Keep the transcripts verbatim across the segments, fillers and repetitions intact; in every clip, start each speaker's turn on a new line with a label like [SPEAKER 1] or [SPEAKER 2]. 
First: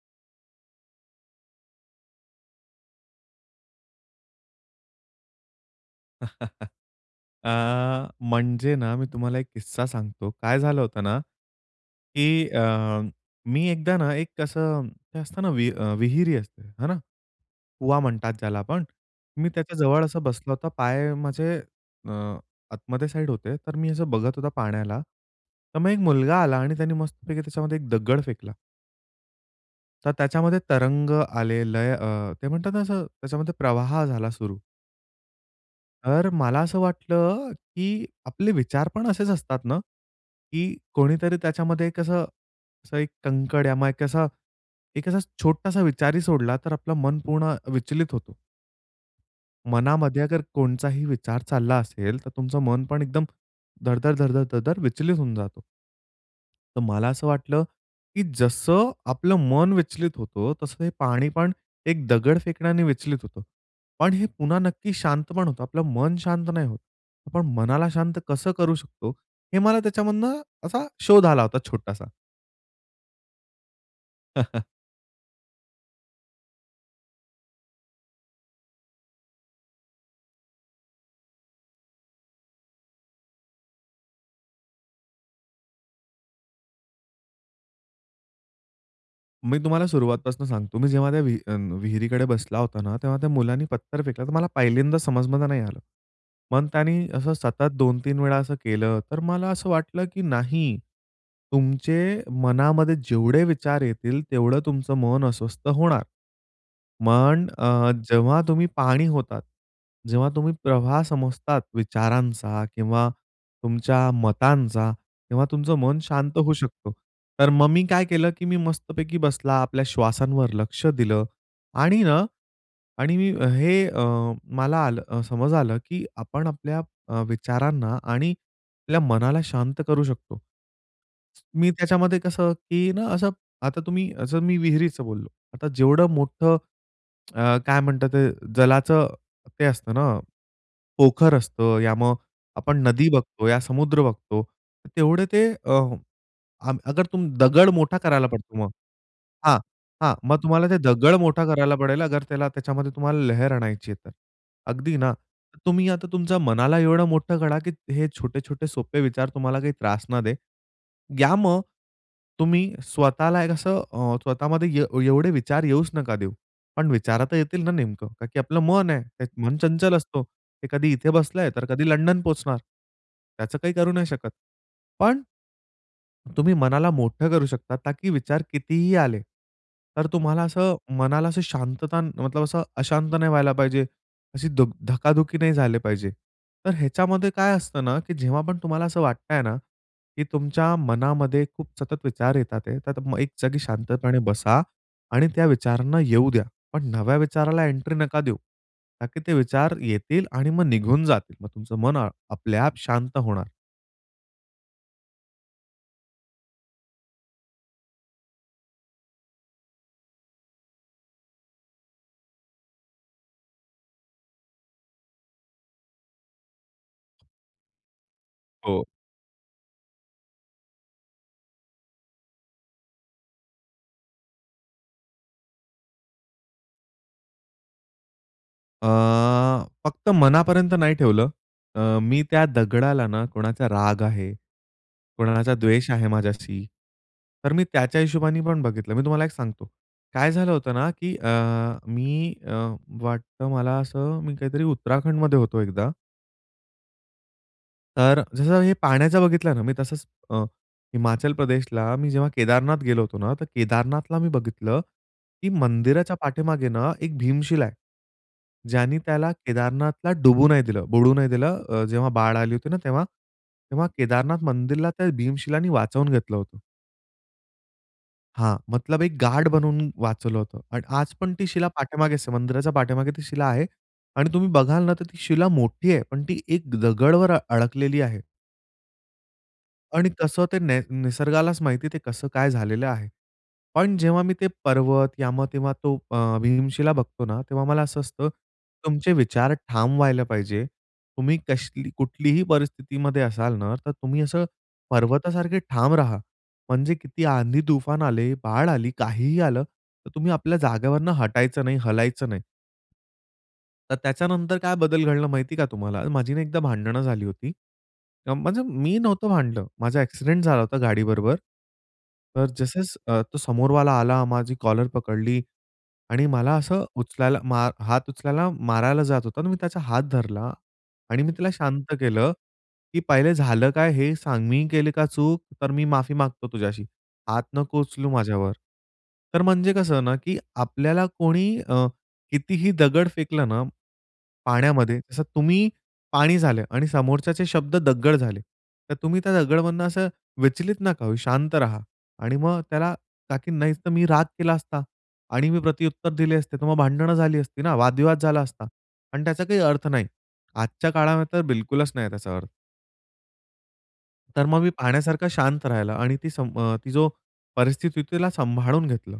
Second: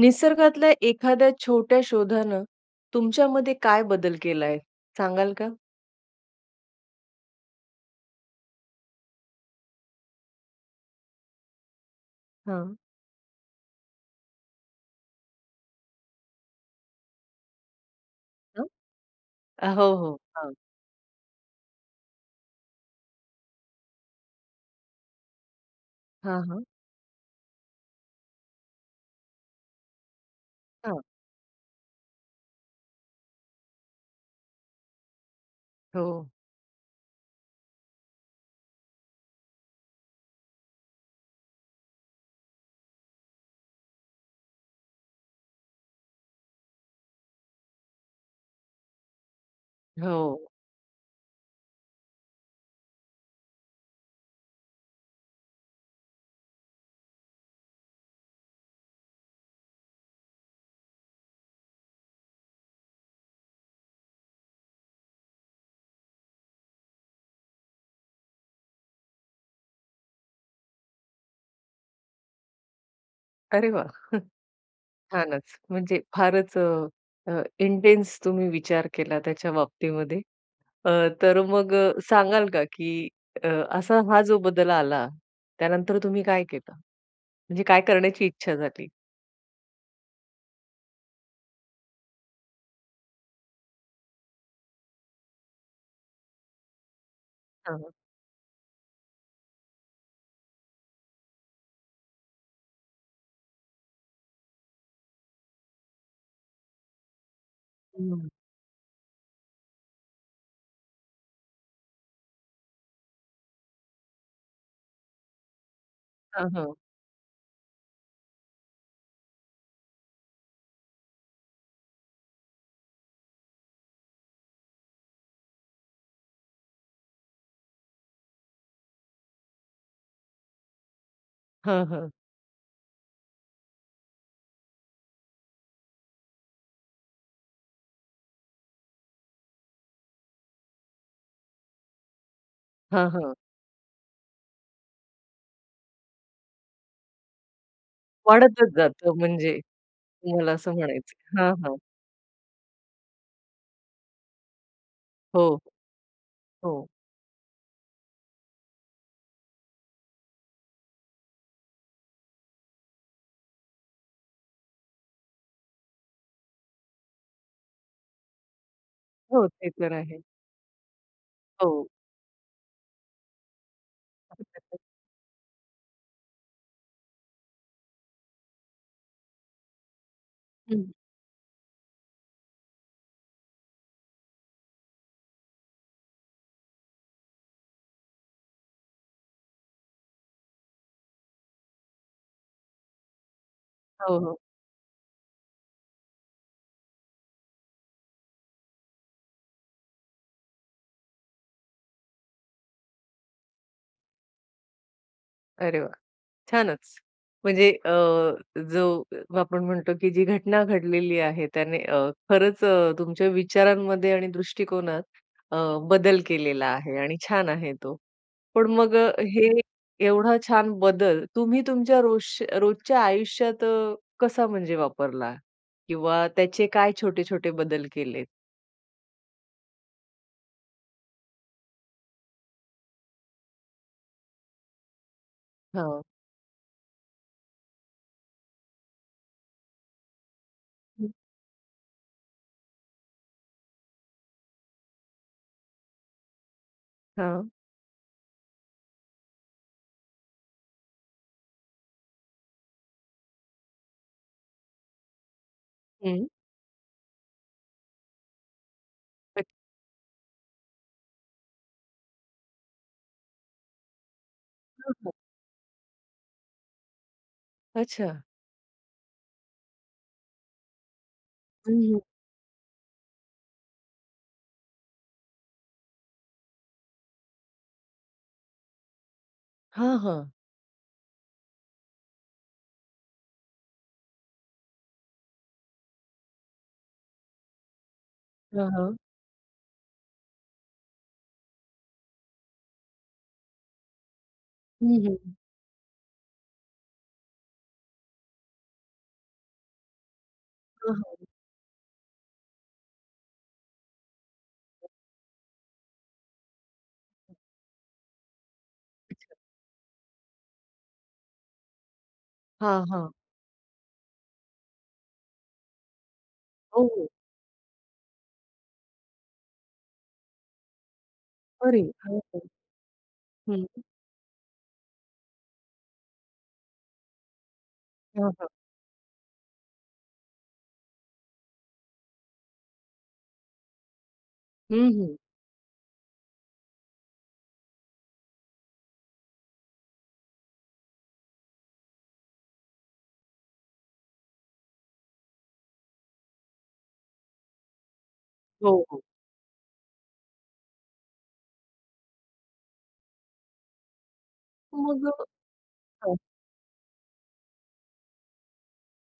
[SPEAKER 1] निसर्गातल्या एखाद्या छोट्या शोधानं तुमच्यामध्ये काय बदल केलाय, सांगाल का?
[SPEAKER 2] अ, म्हणजे ना, मी तुम्हाला एक किस्सा सांगतो. काय झालं होतं ना, की
[SPEAKER 1] हां.
[SPEAKER 2] अ, मी एकदा ना एक अ, असं ते असतं ना विह विहीर असते ना. कुवा म्हणतात ज्याला
[SPEAKER 1] अ,
[SPEAKER 2] आपण. मी
[SPEAKER 1] अ,
[SPEAKER 2] त्याच्या
[SPEAKER 1] हो,
[SPEAKER 2] जवळ
[SPEAKER 1] हो.
[SPEAKER 2] असं बसला
[SPEAKER 1] हां.
[SPEAKER 2] होता. पाय माझे अ, आतमध्ये साईड होते. तर मी असं बघत होता पाण्याला. तर मग एक मुलगा
[SPEAKER 1] हां,
[SPEAKER 2] आला
[SPEAKER 1] हां.
[SPEAKER 2] आणि त्याने मस्तपैकी त्याच्यामध्ये एक दगड फेकला. तर त्याच्यामध्ये
[SPEAKER 1] हां.
[SPEAKER 2] तरंग आले, लय अ, ते म्हणतात ना असं त्याच्यामध्ये प्रवाह झाला सुरू.
[SPEAKER 1] हो.
[SPEAKER 2] तर मला असं वाटलं, की आपले विचार पण असेच असतात ना, की कोणीतरी त्याच्यामध्ये एक असं असं एक कंकड या मग एक असा एक असा छोटासा विचारही सोडला, तर आपलं मन पूर्ण विचलित होतो. मनामध्ये अगर
[SPEAKER 1] हो.
[SPEAKER 2] कोणचाही विचार चालला असेल, तर तुमचं मन पण एकदम धड-धड, धड-धड, धड-धड विचलित होऊन जातं. तर मला असं वाटलं, की जसं आपलं मन विचलित होतो, तसं हे पाणी पण एक दगड फेकण्याने विचलित होतं. पण हे पुन्हा नक्की शांत पण होतं. आपलं मन शांत नाही होतं. पण मनाला शांत कसं करू शकतो हे मला त्याच्यामधनं, असा शोध आला होता छोटासा.
[SPEAKER 1] अरे वाह! छानच. म्हणजे फारच अ, अ, इंटेन्स तुम्ही विचार केला त्याच्या बाबतीमध्ये. अ, तर मग सांगाल का की अ, असा हा जो बदल आला. त्यानंतर तुम्ही काय केलं? म्हणजे काय करण्याची इच्छा झाली?
[SPEAKER 2] मी तुम्हाला सुरुवातीपासून सांगतो मी जेव्हा त्या विहि अ, विहिरीकडे बसला होता ना तेव्हा त्या मुलाने पत्थर फेकला तर मला पहिल्यांदा समजमध्ये नाही आलं. मग त्यांनी असं सतत
[SPEAKER 1] हां.
[SPEAKER 2] दोन-तीन वेळा असं केलं, तर मला असं वाटलं, की नाही. तुमच्या मनामध्ये जेवढे विचार येतील तेवढं तुमचं मन अस्वस्थ होणार. पण अ,
[SPEAKER 1] हं.
[SPEAKER 2] जेव्हा तुम्ही पाणी होतात. जेव्हा तुम्ही प्रवाह समजतात विचारांचा किंवा तुमच्या मतांचा, तेव्हा तुमचं मन शांत
[SPEAKER 1] हां,
[SPEAKER 2] होऊ
[SPEAKER 1] हां.
[SPEAKER 2] शकतो. तर मग मी काय केलं, की मी मस्तपैकी बसला आपल्या श्वासांवर लक्ष दिलं. आणि ना आणि मी हे अ, मला आलं समज आलं, की आपण आपल्या अ, विचारांना आणि आपल्या मनाला शांत करू शकतो. मी
[SPEAKER 1] हां, हां.
[SPEAKER 2] त्याच्यामध्ये कसं की ना असं, आता तुम्ही असं मी विहिरीचं बोललो आता जेवढं मोठं, अ, काय म्हणतात ते जलाचं, ते असतं ना, पोखर असतं या मग, आपण नदी
[SPEAKER 1] हां, हां.
[SPEAKER 2] बघतो या समुद्र बघतो तेवढे ते अ, आग अगर तुम दगड मोठा करायला पडतो मग.
[SPEAKER 1] वाढतच जातं
[SPEAKER 2] हां.
[SPEAKER 1] म्हणजे.
[SPEAKER 2] हां, मग
[SPEAKER 1] तुम्हाला
[SPEAKER 2] तुम्हाला
[SPEAKER 1] असं
[SPEAKER 2] ते दगड
[SPEAKER 1] म्हणायचं.
[SPEAKER 2] मोठा
[SPEAKER 1] हां,
[SPEAKER 2] करायला
[SPEAKER 1] हां.
[SPEAKER 2] पडेल त्याला त्याच्यामध्ये तुम्हाला लहर आणायची आहे तर, अगदी ना.
[SPEAKER 1] हो.
[SPEAKER 2] तुम्ही आता तुमच्या मनाला
[SPEAKER 1] हो.
[SPEAKER 2] एवढं मोठं करा, की हे छोटे-छोटे सोपे विचार तुम्हाला काही त्रास न दे. या मग तुम्ही स्वतःला एक असं अ, स्वतःमध्ये ए एवढे विचार येऊच नका देऊ. पण विचार तर येतील ना नेमकं कारण की आपलं मन आहे, त्यात
[SPEAKER 1] हो.
[SPEAKER 2] मन
[SPEAKER 1] ते तर
[SPEAKER 2] चंचल
[SPEAKER 1] आहे.
[SPEAKER 2] असतो. ते कधी इथे बसलंय तर कधी
[SPEAKER 1] हो.
[SPEAKER 2] लंडन पोहोचणार. त्याचं काही करू नाही शकत.
[SPEAKER 1] [unintelligible]
[SPEAKER 2] पण तुम्ही मनाला मोठं करू शकता ताकी विचार कितीही आले तर तुम्हाला असं
[SPEAKER 1] हं.
[SPEAKER 2] मनाला शांतता मतलब असं अशांत नाही व्हायला पाहिजे. अशी धुक धकाधुकी नाही झाले पाहिजे. तर ह्याच्यामध्ये काय असतं ना, की जेव्हा पण तुम्हाला असं वाटतंय ना, की तुमच्या मनामध्ये खूप सतत विचार येत आहेत तर मग एक जागी शांतपणे
[SPEAKER 1] हो, हो.
[SPEAKER 2] बसा आणि त्या विचारांना येऊ द्या. पण नव्या विचाराला एंट्री नका देऊ; ताकी ते विचार येतील आणि मग निघून जातील. मग तुमचं मन आपल्या-आप शांत होणार.
[SPEAKER 1] अरे वाह! छानच. म्हणजे अ, जो अ, आपण म्हणतो की जी घटना घडलेली आहे त्याने अ, खरंच अ, तुमच्या विचारांमध्ये आणि दृष्टिकोनात अ, बदल केलेला आहे आणि छान आहे तो. पण
[SPEAKER 2] हो.
[SPEAKER 1] मग अ, हे एवढा छान बदल तुम्ही तुमच्या रोज रोजच्या आयुष्यात अ, कसा म्हणजे वापरला? किंवा त्याचे काय छोटे-छोटे बदल केलेत?
[SPEAKER 2] अ, फक्त मनापर्यंत नाही ठेवलं. अ, मी त्या दगडाला ना कोणाचा राग आहे, कोणाचा द्वेष
[SPEAKER 1] हां.
[SPEAKER 2] आहे माझ्याशी. तर मी त्याच्या हिशोबाने पण बघितलं. मी तुम्हाला एक सांगतो, काय झालं होतं ना,
[SPEAKER 1] हं.
[SPEAKER 2] की अ, मी अ, वाटतं मला असं मी काहीतरी उत्तराखंडमध्ये होतो एकदा
[SPEAKER 1] हां.
[SPEAKER 2] तर अ, जसं हे पाण्याचा बघितला ना मी, तसंच अ, हिमाचल प्रदेशला मी जेव्हा केदारनाथ गेलो होतो ना, तर केदारनाथला मी बघितलं की मंदिराच्या
[SPEAKER 1] हं.
[SPEAKER 2] पाठीमागे ना एक भीमशील आहे. ज्यानी त्याला
[SPEAKER 1] नक्की.
[SPEAKER 2] केदारनाथला डुबू नाही दिलं, बुडू नाही दिलं, अ, जेव्हा बाड आली होती ना तेव्हा. तेव्हा केदारनाथ मंदिरला
[SPEAKER 1] हां,
[SPEAKER 2] त्या
[SPEAKER 1] हां.
[SPEAKER 2] भीमशिलानी वाचवून घेतलं होतं.
[SPEAKER 1] अच्छा.
[SPEAKER 2] हां. मतलब एक गार्ड बनवून वाचवलं होतं पण आज पण ती शिला
[SPEAKER 1] हं, हं.
[SPEAKER 2] पाठीमागेच मंदिराच्या पाठीमागे ती शिला आहे. आणि तुम्ही बघाल ना, तर ती शिला मोठी आहे, पण ती एक दगडावर अडकलेली आहे.
[SPEAKER 1] हां,
[SPEAKER 2] आणि
[SPEAKER 1] हां.
[SPEAKER 2] कसं ते ने निसर्गालाच माहिती ते कसं काय झालेलं आहे. पण जेव्हा मी ते पर्वत या मग तेव्हा तो अ, भीमशिला बघतो ना तेव्हा मला असं असतं,
[SPEAKER 1] हां, हां.
[SPEAKER 2] तुमचे विचार ठाम व्हायला पाहिजे. तुम्ही कश कुठलीही परिस्थितीमध्ये असाल ना, तर तुम्ही असं
[SPEAKER 1] हं, हं.
[SPEAKER 2] पर्वतासारखे ठाम राहा. म्हणजे किती आंधी-तूफान आले, बाढ आली, काहीही आलं तर तुम्ही आपल्या जागेवरून
[SPEAKER 1] हां.
[SPEAKER 2] हटायचं नाही, हलायचं नाही. तर त्याच्यानंतर काय बदल घडला माहिती का तुम्हाला? माझी नाही एकदा भांडणं झाली होती. म्ह म्हणजे मी नव्हतं
[SPEAKER 1] [unintelligible]
[SPEAKER 2] भांडलं. माझा एक्सिडेंट झाला होता गाडीबरोबर. तर
[SPEAKER 1] हां, हां.
[SPEAKER 2] जसं-जसं तो समोरवाला आला, माझी कॉलर पकडली आणि मला
[SPEAKER 1] हो,
[SPEAKER 2] असं
[SPEAKER 1] हो.
[SPEAKER 2] उचलायला मा हात उचलायला मारायला जात होता आणि मी त्याचा हात धरला आणि मी तिला
[SPEAKER 1] अरे.
[SPEAKER 2] शांत
[SPEAKER 1] हो,
[SPEAKER 2] केलं,
[SPEAKER 1] हो.
[SPEAKER 2] की पहिले झालं
[SPEAKER 1] हं.
[SPEAKER 2] काय हे सांग. मी केली का चूक. तर मी माफी मागतो तुझ्याशी. हात नको उचलू
[SPEAKER 1] हां, हां.
[SPEAKER 2] माझ्यावर. तर म्हणजे कसं ना, की आपल्याला कोणी अ, कितीही दगड फेकलं ना
[SPEAKER 1] हं,
[SPEAKER 2] पाण्यामध्ये,
[SPEAKER 1] हं.
[SPEAKER 2] जसं तुम्ही पाणी झाले आणि समोरच्याचे शब्द दगड झाले. तर तुम्ही त्या दगडमधून असं विचलित नका होऊ. शांत राहा आणि मग त्याला ताकी मी नाही तर मी राग केला असता आणि मी प्रत्युत्तर दिले असते, तर मग भांडणं झाली असती ना, वादविवाद झाला असता
[SPEAKER 1] हो, हो.
[SPEAKER 2] आणि त्याचा काही अर्थ नाही. आजच्या काळामध्ये तर बिलकुलच नाही त्याचा अर्थ. तर मग मी
[SPEAKER 1] मग.
[SPEAKER 2] पाण्यासारखा शांत राहिला आणि
[SPEAKER 1] हं.
[SPEAKER 2] ती ती जो परिस्थिती होती तिला सांभाळून घेतलं.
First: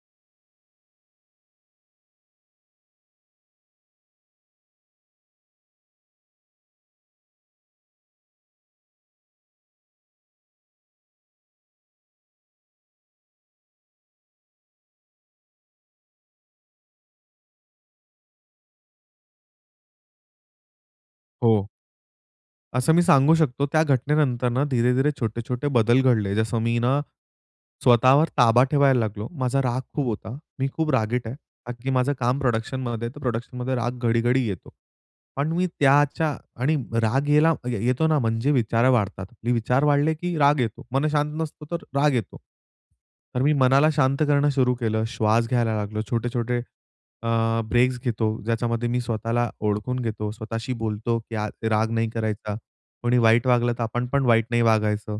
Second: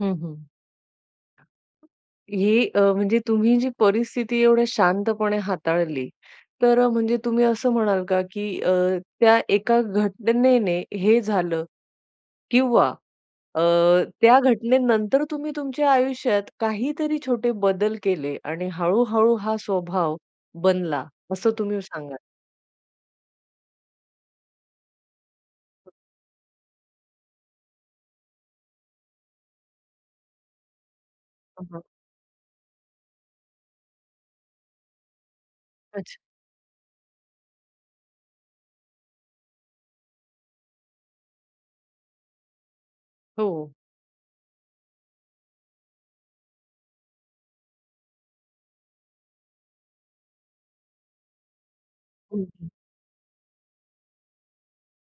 [SPEAKER 1] हं, हं. ही अ, म्हणजे तुम्ही जी परिस्थिती एवढ्या शांतपणे हाताळली, तर म्हणजे तुम्ही असं म्हणाल का की अ, त्या एका घटनेने हे झालं किंवा अ, त्या घटनेनंतर तुम्ही तुमच्या आयुष्यात काहीतरी छोटे बदल केले आणि हळू-हळू हा स्वभाव बनला, असं
[SPEAKER 2] हो.
[SPEAKER 1] तुम्ही सांगाल?
[SPEAKER 2] असं मी सांगू शकतो त्या घटनेनंतर ना धीरे-धीरे, छोटे-छोटे बदल घडले. जसं मी ना स्वतःवर ताबा ठेवायला लागलो. माझा राग खूप होता. मी खूप रागीट आहे.
[SPEAKER 1] हां,
[SPEAKER 2] कारण
[SPEAKER 1] हां.
[SPEAKER 2] की माझं काम प्रोडक्शनमध्ये आहे तर प्रोडक्शनमध्ये राग घडी-घडी येतो. पण मी
[SPEAKER 1] अच्छा.
[SPEAKER 2] त्याच्या आणि राग यायला येतो ना म्हणजे विचार वाढतात. म्हणजे विचार वाढले की राग येतो, मन शांत नसतो तर राग येतो. तर मी
[SPEAKER 1] हो.
[SPEAKER 2] मनाला शांत करणं सुरु केलं. श्वास घ्यायला लागलो, छोटे-छोटे अ, ब्रेक्स घेतो. ज्याच्यामध्ये मी स्वतःला ओळखून घेतो, स्वतःशी बोलतो की राग नाही करायचा.
[SPEAKER 1] [unintelligible]
[SPEAKER 2] कोणी वाईट वागलं तर आपण पण वाईट नाही वागायचं.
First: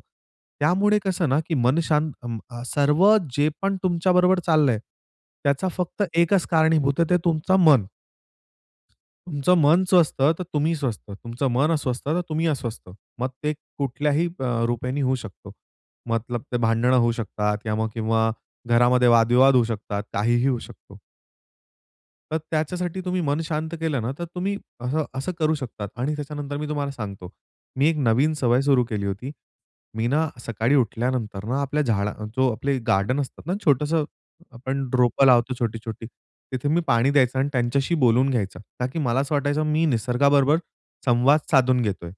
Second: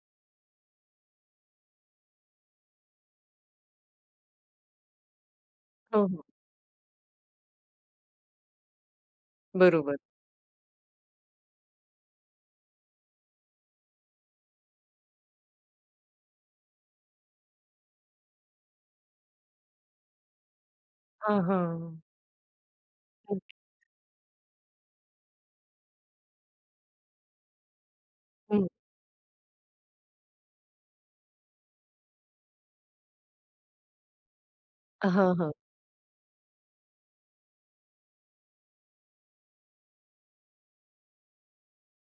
[SPEAKER 2] त्यामुळे कसं ना की मन शांत सर्व जे पण तुमच्याबरोबर चाललंय, त्याचा फक्त
[SPEAKER 1] हो, हो.
[SPEAKER 2] एकच कारणीभूत आहे ते तुमचं मन. तुमचं मन
[SPEAKER 1] बरोबर.
[SPEAKER 2] स्वस्थ तर तुम्ही स्वस्थ. तुमचं मन अस्वस्थ तर तुम्ही अस्वस्थ. मग ते कुठल्याही अ, रूपेने होऊ शकतो. मतलब ते भांडणं होऊ शकतात किंवा मग किंवा घरामध्ये वाद-विवाद होऊ शकतात. काहीही होऊ शकतो.
[SPEAKER 1] हां, हां.
[SPEAKER 2] तर त्याच्यासाठी तुम्ही
[SPEAKER 1] हं.
[SPEAKER 2] मन शांत केलं ना, तर तुम्ही असं असं करू शकतात. आणि त्याच्यानंतर मी तुम्हाला सांगतो. मी एक नवीन सवय
[SPEAKER 1] हं.
[SPEAKER 2] सुरू केली होती. मी ना सकाळी उठल्यानंतर ना आपल्या झाडा अ, जो आपले गार्डन असतात ना छोटंसं आपण रोपं
[SPEAKER 1] हां, हां.
[SPEAKER 2] लावतो छोटी-छोटी, तिथे मी पाणी द्यायचा आणि त्यांच्याशी बोलून घ्यायचा. का की मला असं वाटायचं, मी निसर्गाबरोबर संवाद साधून घेतोय.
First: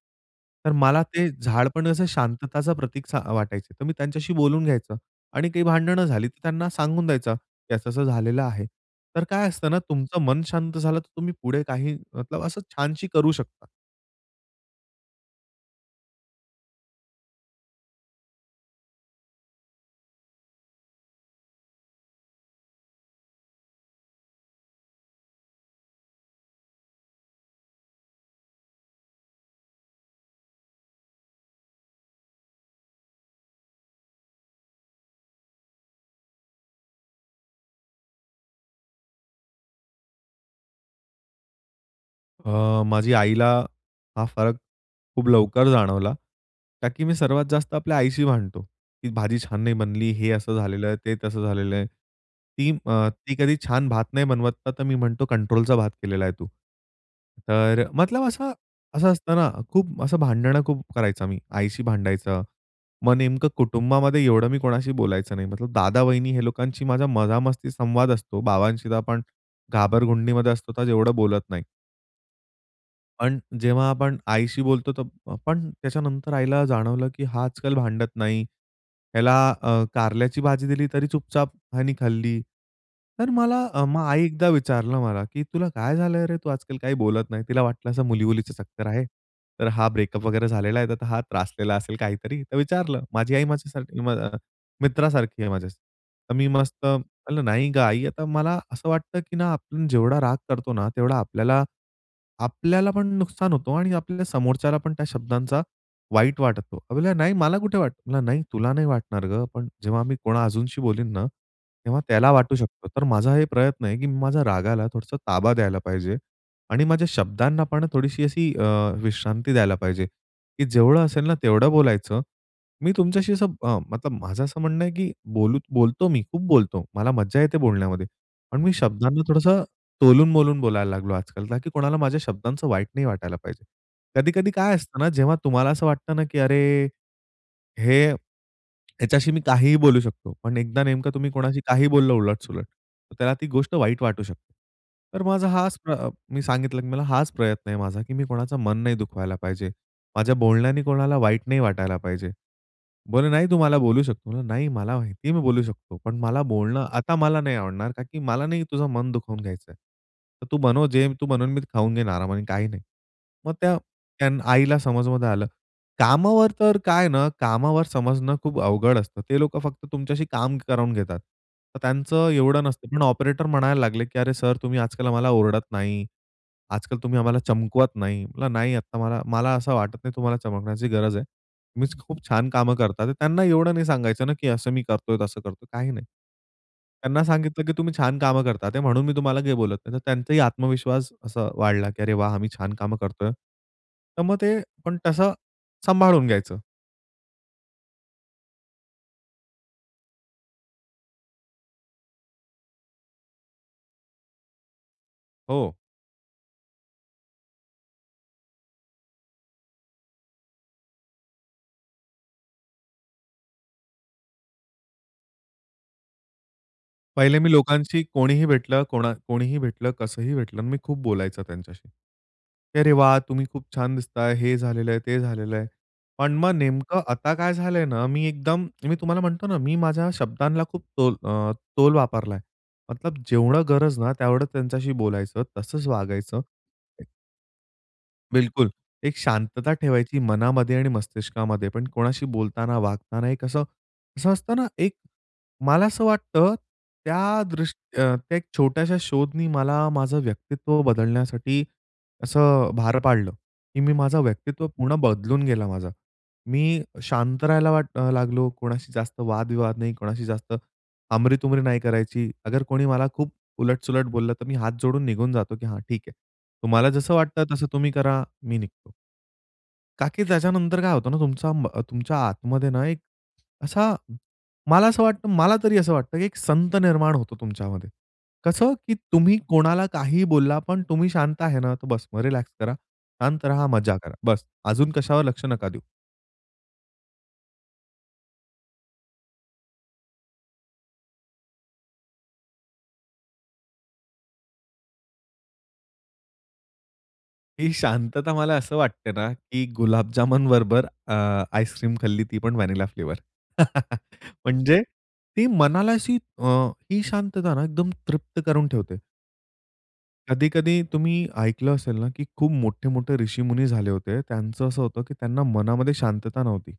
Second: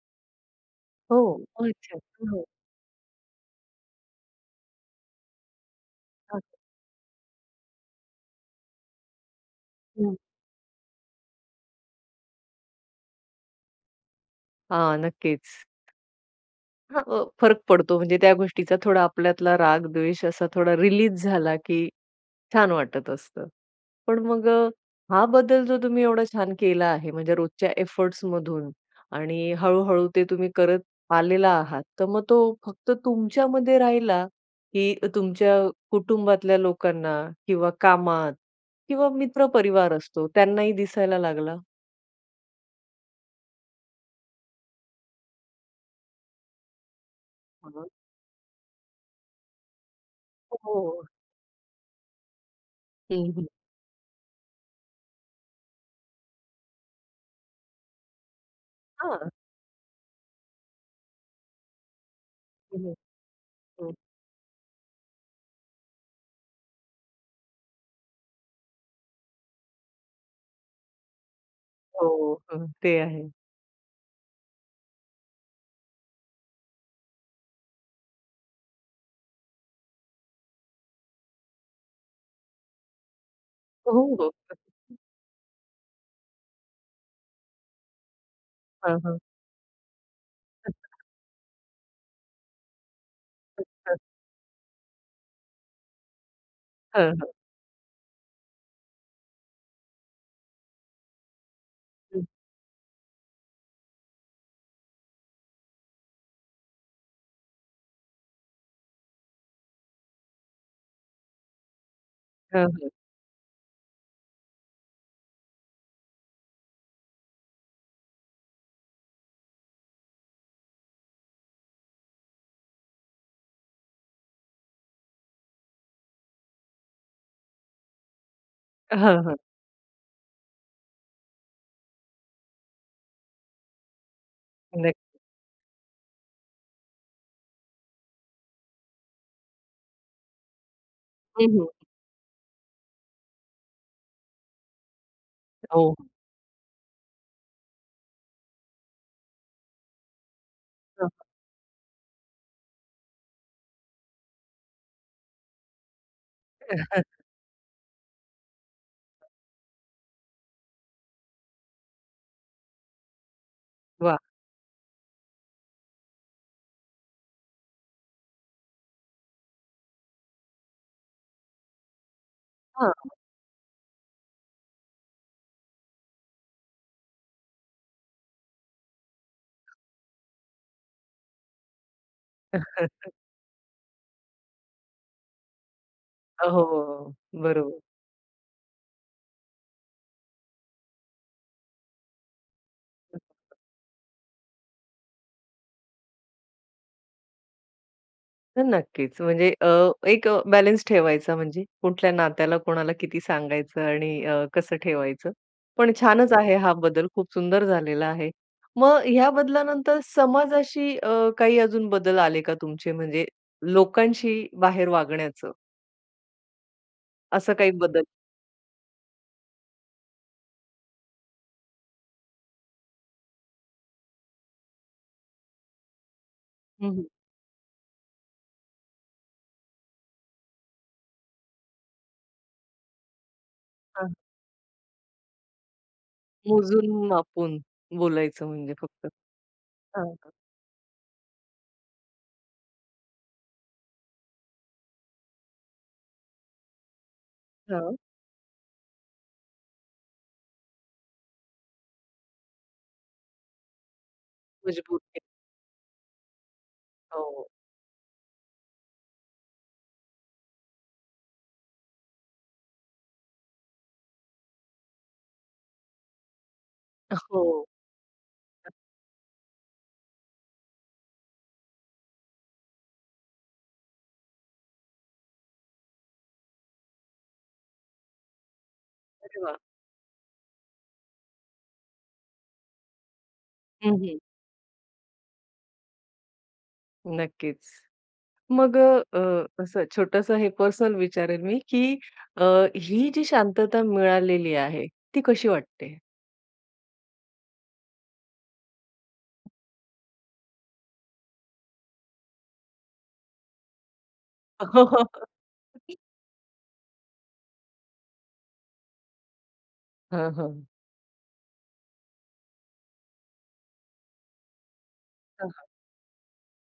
[SPEAKER 2] तर मला
[SPEAKER 1] हो,
[SPEAKER 2] ते झाड पण
[SPEAKER 1] अच्छा.
[SPEAKER 2] असं
[SPEAKER 1] हां.
[SPEAKER 2] शांतताचं प्रतीकचा अ, वाटायचं. तर मी त्यांच्याशी बोलून घ्यायचं आणि काही भांडणं झाली, तर
[SPEAKER 1] [unintelligible]
[SPEAKER 2] त्यांना सांगून द्यायचा की असं-असं झालेलं आहे. तर काय असतं ना
[SPEAKER 1] हं.
[SPEAKER 2] तुमचं मन शांत झालं, तर तुम्ही पुढे काही मतलब असं छानशी करू शकता.
[SPEAKER 1] हां, नक्कीच. हां, अ फरक पडतो म्हणजे त्या गोष्टीचा थोडा आपल्यातला राग, द्वेष असा थोडा रिलीज झाला, की छान वाटत असतं. पण मग अ, हा बदल जो तुम्ही एवढा छान केला आहे म्हणजे रोजच्या एफोर्ट्समधून आणि हळू-हळू ते तुम्ही करत आलेला आहात, तर मग तो फक्त तुमच्यामध्ये राहिला की अ तुमच्या कुटुंबातल्या लोकांना किंवा कामात किंवा मित्र-परिवार असतो त्यांनाही दिसायला लागला?
[SPEAKER 2] अ, माझी आईला हा फरक खूप लवकर जाणवला. कारण मी सर्वात
[SPEAKER 1] हं,
[SPEAKER 2] जास्त
[SPEAKER 1] हं.
[SPEAKER 2] आपल्या आईशी भांडतो. ती भाजी छान नाही बनली, हे
[SPEAKER 1] हो,
[SPEAKER 2] असं झालेलं आहे,
[SPEAKER 1] हो.
[SPEAKER 2] ते तसं झालेलं आहे. ती अ,
[SPEAKER 1] हं,
[SPEAKER 2] ती
[SPEAKER 1] हं.
[SPEAKER 2] कधी छान भात नाही बनवत. तर मी म्हणतो, कंट्रोलचा भात केलेला आहे तू. तर मतलब असं, असं
[SPEAKER 1] हां.
[SPEAKER 2] असतं ना, खूप असं भांडणं, खूप करायचा मी आईशी भांडायचं.
[SPEAKER 1] हं, हं.
[SPEAKER 2] मग नेमकं
[SPEAKER 1] हं.
[SPEAKER 2] कुटुंबामध्ये एवढं मी कोणाशी बोलायचं नाही. मतलब दादा-वहिनी हे लोकांशी माझा मजामस्ती संवाद असतो. बाबांशी तर आपण घाबरगुंडीमध्ये असतो. तर एवढं बोलत नाही.
[SPEAKER 1] हो. हं. ते आहे.
[SPEAKER 2] पण जेव्हा आपण आईशी बोलतो, तो पण त्याच्यानंतर आईला जाणवलं, की हा आजकाल भांडत नाही. ह्याला अ, कारल्याची भाजी दिली तरी चुपचाप हयानी खाल्ली. तर मला मग
[SPEAKER 1] हो,
[SPEAKER 2] आई
[SPEAKER 1] हो.
[SPEAKER 2] एकदा
[SPEAKER 1] नक्की.
[SPEAKER 2] विचारलं मला, "की तुला काय झालंय रे? तू आजकाल काही बोलत नाही." तिला वाटलं असं मुली, मुलीचं चक्कर
[SPEAKER 1] हं,
[SPEAKER 2] आहे.
[SPEAKER 1] हं.
[SPEAKER 2] तर हा ब्रेकअप वगैरे झालेला आहे. तर हा त्रासलेला असेल काहीतरी, तर विचारलं. माझी आई माझ्या माझ्यासारखी
[SPEAKER 1] खूपच.
[SPEAKER 2] अ, म मित्रासारखी आहे माझ्या. तर मी मस्त
[SPEAKER 1] हं, हं.
[SPEAKER 2] म्हणलं, "नाही गं आई." आता मला असं वाटतं की ना, आपण जेवढा राग करतो ना तेवढा आपल्याला,
[SPEAKER 1] हं.
[SPEAKER 2] आपल्याला पण नुकसान होतो आणि आपल्या समोरच्याला पण त्या शब्दांचा वाईट वाटतं. त्या बोलल्या, "नाही मला कुठे वाटतं?" "नाही तुला नाही वाटणार गं. पण जेव्हा मी कोणा अजूनशी बोलीन ना, तेव्हा त्याला वाटू
[SPEAKER 1] हं,
[SPEAKER 2] शकतो."
[SPEAKER 1] हं.
[SPEAKER 2] तर माझा हे प्रयत्न आहे, की मी माझ्या रागाला थोडसं ताबा द्यायला पाहिजे आणि माझ्या शब्दांना पण थोडीशी अशी अ, विश्रांती द्यायला पाहिजे की जेवढं असेल ना तेवढं बोलायचं. मी तुमच्याशी असं अ, मतलब माझं असं म्हणणं आहे, की बोलू बोलतो, मी खूप बोलतो, मला मज्जा येते बोलण्यामध्ये, पण मी
[SPEAKER 1] हं,
[SPEAKER 2] शब्दांना
[SPEAKER 1] हं.
[SPEAKER 2] थोडंसं तोलून-मोलून बोलायला लागलो आजकाल. कारण की कोणाला माझ्या शब्दांच वाईट नाही वाटायला पाहिजे. कधी-कधी काय असतं ना,
[SPEAKER 1] नक्की.
[SPEAKER 2] जेव्हा तुम्हाला असं वाटतं ना, की अरे, हे ह्याच्याशी मी काहीही बोलू शकतो. पण एकदा नेमकं तुम्ही
[SPEAKER 1] हं,
[SPEAKER 2] कोणाशी
[SPEAKER 1] हं.
[SPEAKER 2] काहीही बोललं, उलट-सुलट, तर त्याला ती गोष्ट वाईट वाटू शकते. तर माझा हाच प्र
[SPEAKER 1] हो.
[SPEAKER 2] अ, मी सांगितलं, की मला हाच प्रयत्न आहे माझा की मी कोणाचा मन नाही दुखवायला पाहिजे. माझ्या बोलण्याने
[SPEAKER 1] हं,
[SPEAKER 2] कोणाला
[SPEAKER 1] हं.
[SPEAKER 2] वाईट नाही वाटायला पाहिजे. बोलली," नाही तू मला बोलू शकतो." नाही मला माहिती आहे, "मी बोलू शकतो. पण मला बोलणं आता मला नाही आवडणार कारण की मला नाही तुझं मन दुखवून घ्यायचंय. तर तू बनव जे तू बनवून मी खाऊन घेईन आरामाने, काही नाही." मग त्या
[SPEAKER 1] वाह!
[SPEAKER 2] आईला समजमध्ये आलं. कामावर तर काय ना, कामावर समजणं खूप अवघड असतं. ते लोकं फक्त तुमच्याशी काम करून घेतात. तर त्यांचं एवढं नसतं. पण
[SPEAKER 1] हां.
[SPEAKER 2] ऑपरेटर म्हणायला लागले, "की अरे सर तुम्ही आजकाल आम्हाला ओरडत नाही. आजकाल तुम्ही आम्हाला चमकवत नाही." म्हणला, "नाही आता मला, मला, असं वाटत नाही तुम्हाला चमकण्याची गरज आहे. तुम्ही खूप छान कामं करतात." त्यांना एवढं नाही सांगायचं ना, की असं मी करतोय, तसं करतोय, काही नाही.
[SPEAKER 1] हो, हो, हो.
[SPEAKER 2] त्यांना सांगितलं, "की
[SPEAKER 1] बरोबर.
[SPEAKER 2] तुम्ही छान काम करता, ते म्हणून मी तुम्हाला बोलत नाही." तर त्यांचाही आत्मविश्वास असा वाढला, की अरे वाह! आम्ही छान कामं करतोय.
[SPEAKER 1] [unintelligible]
[SPEAKER 2] तर मग ते पण तसं सांभाळून घ्यायचं.
[SPEAKER 1] तर नक्कीच, म्हणजे अ, एक बॅलन्स ठेवायचा म्हणजे, कुठल्या नात्याला कोणाला, किती सांगायचं आणि अ, कसं ठेवायचं.
[SPEAKER 2] हो.
[SPEAKER 1] पण छानच आहे हा बदल खूप सुंदर झालेला आहे. मग ह्या बदलानंतर समाजाशी अ, काही अजून बदल आले का तुमचे म्हणजे, लोकांशी बाहेर वागण्याचं?
[SPEAKER 2] पहिले मी
[SPEAKER 1] असं काही
[SPEAKER 2] लोकांशी
[SPEAKER 1] बदल?
[SPEAKER 2] कोणीही भेटलं, कोना कोणीही भेटलं, कसंही भेटलं आणि मी खूप बोलायचा त्यांच्याशी. "अरे वाह! तुम्ही खूप छान दिसताय, हे झालेलं आहे, ते झालेल आहे." पण मग
[SPEAKER 1] हं,
[SPEAKER 2] नेमकं
[SPEAKER 1] हं.
[SPEAKER 2] आता काय झालंय ना, मी एकदम मी तुम्हाला म्हणतो ना मी माझ्या शब्दांना खूप तोल अ, तोल वापरलाय. मतलब जेवढं गरज ना
[SPEAKER 1] हां.
[SPEAKER 2] तेवढं त्यांच्याशी बोलायचं तसंच वागायचं.
[SPEAKER 1] मोजून मापून बोलायचं
[SPEAKER 2] बिलकुल.
[SPEAKER 1] म्हणजे फक्त.
[SPEAKER 2] एक शांतता ठेवायची
[SPEAKER 1] हां.
[SPEAKER 2] मनामध्ये आणि मस्तिष्कामध्ये पण कोणाशी बोलताना, वागताना एक असं, असं असतं ना, एक मला असं वाटतं, त्या
[SPEAKER 1] हां.
[SPEAKER 2] दृष्टी अ, त्या एक छोट्याशा शोधनी मला माझं व्यक्तित्व बदलण्यासाठी, असं भार पाडलं. की मी माझा व्यक्तित्व पूर्ण
[SPEAKER 1] मजबूत के
[SPEAKER 2] बदलून गेला माझा. मी शांत
[SPEAKER 1] हो.
[SPEAKER 2] राहायला वाट अ, लागलो. कोणाशी जास्त वादविवाद नाही, कोणाशी जास्त हमरी-तुमरी नाही करायची, अगर कोणी मला खूप उलट-सुलट बोललं तर, मी हात जोडून निघून जातो, की "हां ठीक आहे, तुम्हाला जसं
[SPEAKER 1] अ,
[SPEAKER 2] वाटतं तसं
[SPEAKER 1] हो.
[SPEAKER 2] तुम्ही करा मी निघतो." का की त्याच्यानंतर काय होतं ना तुमचा म अ, तुमच्या आतमध्ये ना एक असा मला असं वाटतं मला तरी असं वाटतं की एक संत निर्माण होतो तुमच्यामध्ये. कसं की तुम्ही
[SPEAKER 1] अरे वाह!
[SPEAKER 2] कोणाला काहीही बोलला पण तुम्ही शांत आहे ना तर बस मग रिलॅक्स करा. शांत राहा, मजा
[SPEAKER 1] हं,
[SPEAKER 2] करा,
[SPEAKER 1] हं.
[SPEAKER 2] बस. अजून कशावर लक्ष नका देऊ.
[SPEAKER 1] नक्कीच. मग अ, अ, असं छोटसं हे पर्सनल विचारेल मी की अ, ही जी शांतता मिळालेली आहे, ती कशी वाटते?
[SPEAKER 2] ही शांतता मला असं वाटते ना की गुलाबजामून बरोबर अ, आईस क्रीम खाल्ली, ती पण व्हॅनिला फ्लेवर. म्हणजे ती मनाला अशी अ, ही शांतता ना एकदम तृप्त करून ठेवते.
[SPEAKER 1] हं, हं.
[SPEAKER 2] कधी-कधी तुम्ही ऐकलं असेल ना की खूप मोठे-मोठे ऋषीमुनी झाले होते. त्यांचं असं होतं की त्यांना
[SPEAKER 1] हं, हं.
[SPEAKER 2] मनामध्ये शांतता नव्हती.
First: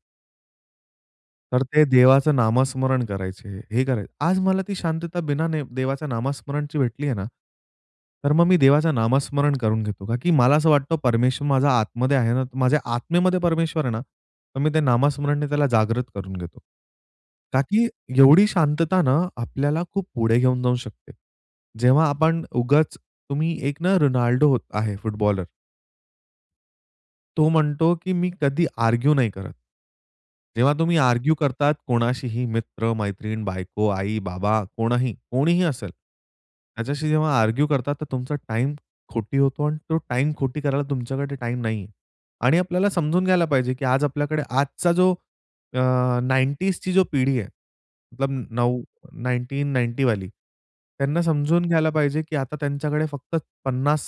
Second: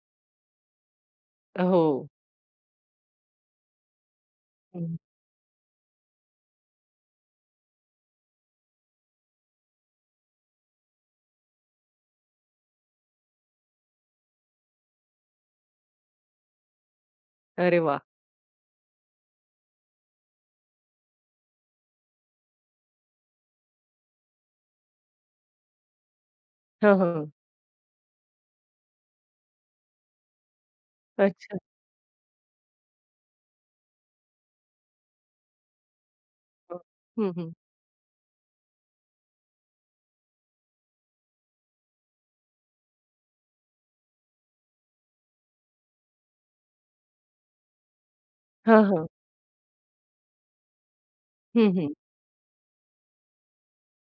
[SPEAKER 2] तर ते
[SPEAKER 1] हो.
[SPEAKER 2] देवाचं नामस्मरण करायचे हे कराय आज मला ती
[SPEAKER 1] हं.
[SPEAKER 2] शांतता बिना ने देवाचं नामस्मरणची भेटली आहे ना, तर मग मी देवाचं नामस्मरण करून घेतो का की मला असं वाटतं, परमेश्वर माझा आतमध्ये आहे ना तर माझ्या आत्मेमध्ये परमेश्वर आहे ना, तर मी ते नामस्मरणने त्याला जागृत करून घेतो. का
[SPEAKER 1] अरे
[SPEAKER 2] की
[SPEAKER 1] वाह!
[SPEAKER 2] एवढी शांतता ना, आपल्याला खूप पुढे घेऊन जाऊ शकते. जेव्हा आपण उगाच तुम्ही एक ना रोनाल्डो हो आहे फुटबॉलर.
[SPEAKER 1] हां, हां.
[SPEAKER 2] तो म्हणतो की मी कधी आर्ग्यु नाही करत. जेव्हा तुम्ही आर्ग्यु
[SPEAKER 1] अच्छा.
[SPEAKER 2] करतात कोणाशीही मित्र-मैत्रीण, बायको, आई, बाबा कोणही, कोणीही असेल.
[SPEAKER 1] [unintelligible]
[SPEAKER 2] त्याच्याशी
[SPEAKER 1] हं,
[SPEAKER 2] जेव्हा
[SPEAKER 1] हं.
[SPEAKER 2] आर्ग्यु करता, तर तुमचा टाईम खोटी होतो आणि तो टाईम खोटी करायला तुमच्याकडे टाईम नाही आहे. आणि आपल्याला समजून घ्यायला पाहिजे की आज आपल्याकडे आजचा जो अ, नाइंटीज ची जो पिढी आहे, मतलब नऊ
[SPEAKER 1] हां, हां.
[SPEAKER 2] नाईनटीन नाइन्टी वाली त्यांना समजून
[SPEAKER 1] हं,
[SPEAKER 2] घ्यायला
[SPEAKER 1] हं.
[SPEAKER 2] पाहिजे की आता त्यांच्याकडे फक्त पन्नास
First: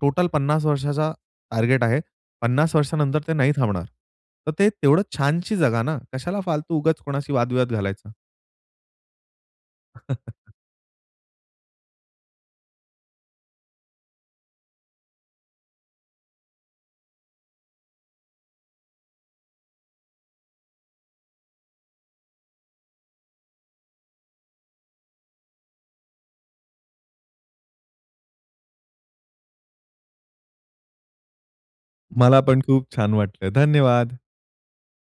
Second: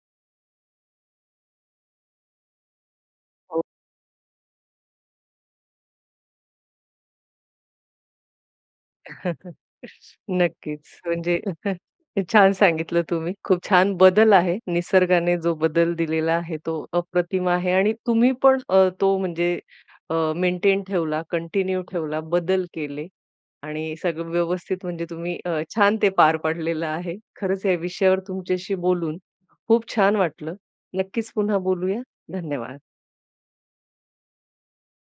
[SPEAKER 2] टोटल पन्नास वर्षाचा टार्गेट आहे. पन्नास वर्षानंतर ते नाही
[SPEAKER 1] हो.
[SPEAKER 2] थांबणार. तर ते तेवढं छानशी जगा ना, कशाला फालतू उगाच कोणाशी वादविवाद घालायचा.
[SPEAKER 1] नक्कीच. म्हणजे छान सांगितलं तुम्ही. खूप छान बदल आहे. निसर्गाने जो बदल दिलेला आहे तो अप्रतिम आहे. आणि तुम्ही पण अ, तो म्हणजे अ, मेंटेन ठेवला, कंटिन्यू ठेवला, बदल केले आणि सगळं व्यवस्थित म्हणजे तुम्ही अ, छान ते पार पाडलेलं आहे. खरंच या विषयावर तुमच्याशी बोलून खूप छान वाटलं. नक्कीच पुन्हा बोलूया.
[SPEAKER 2] मला पण
[SPEAKER 1] धन्यवाद.
[SPEAKER 2] खूप छान वाटलं. धन्यवाद.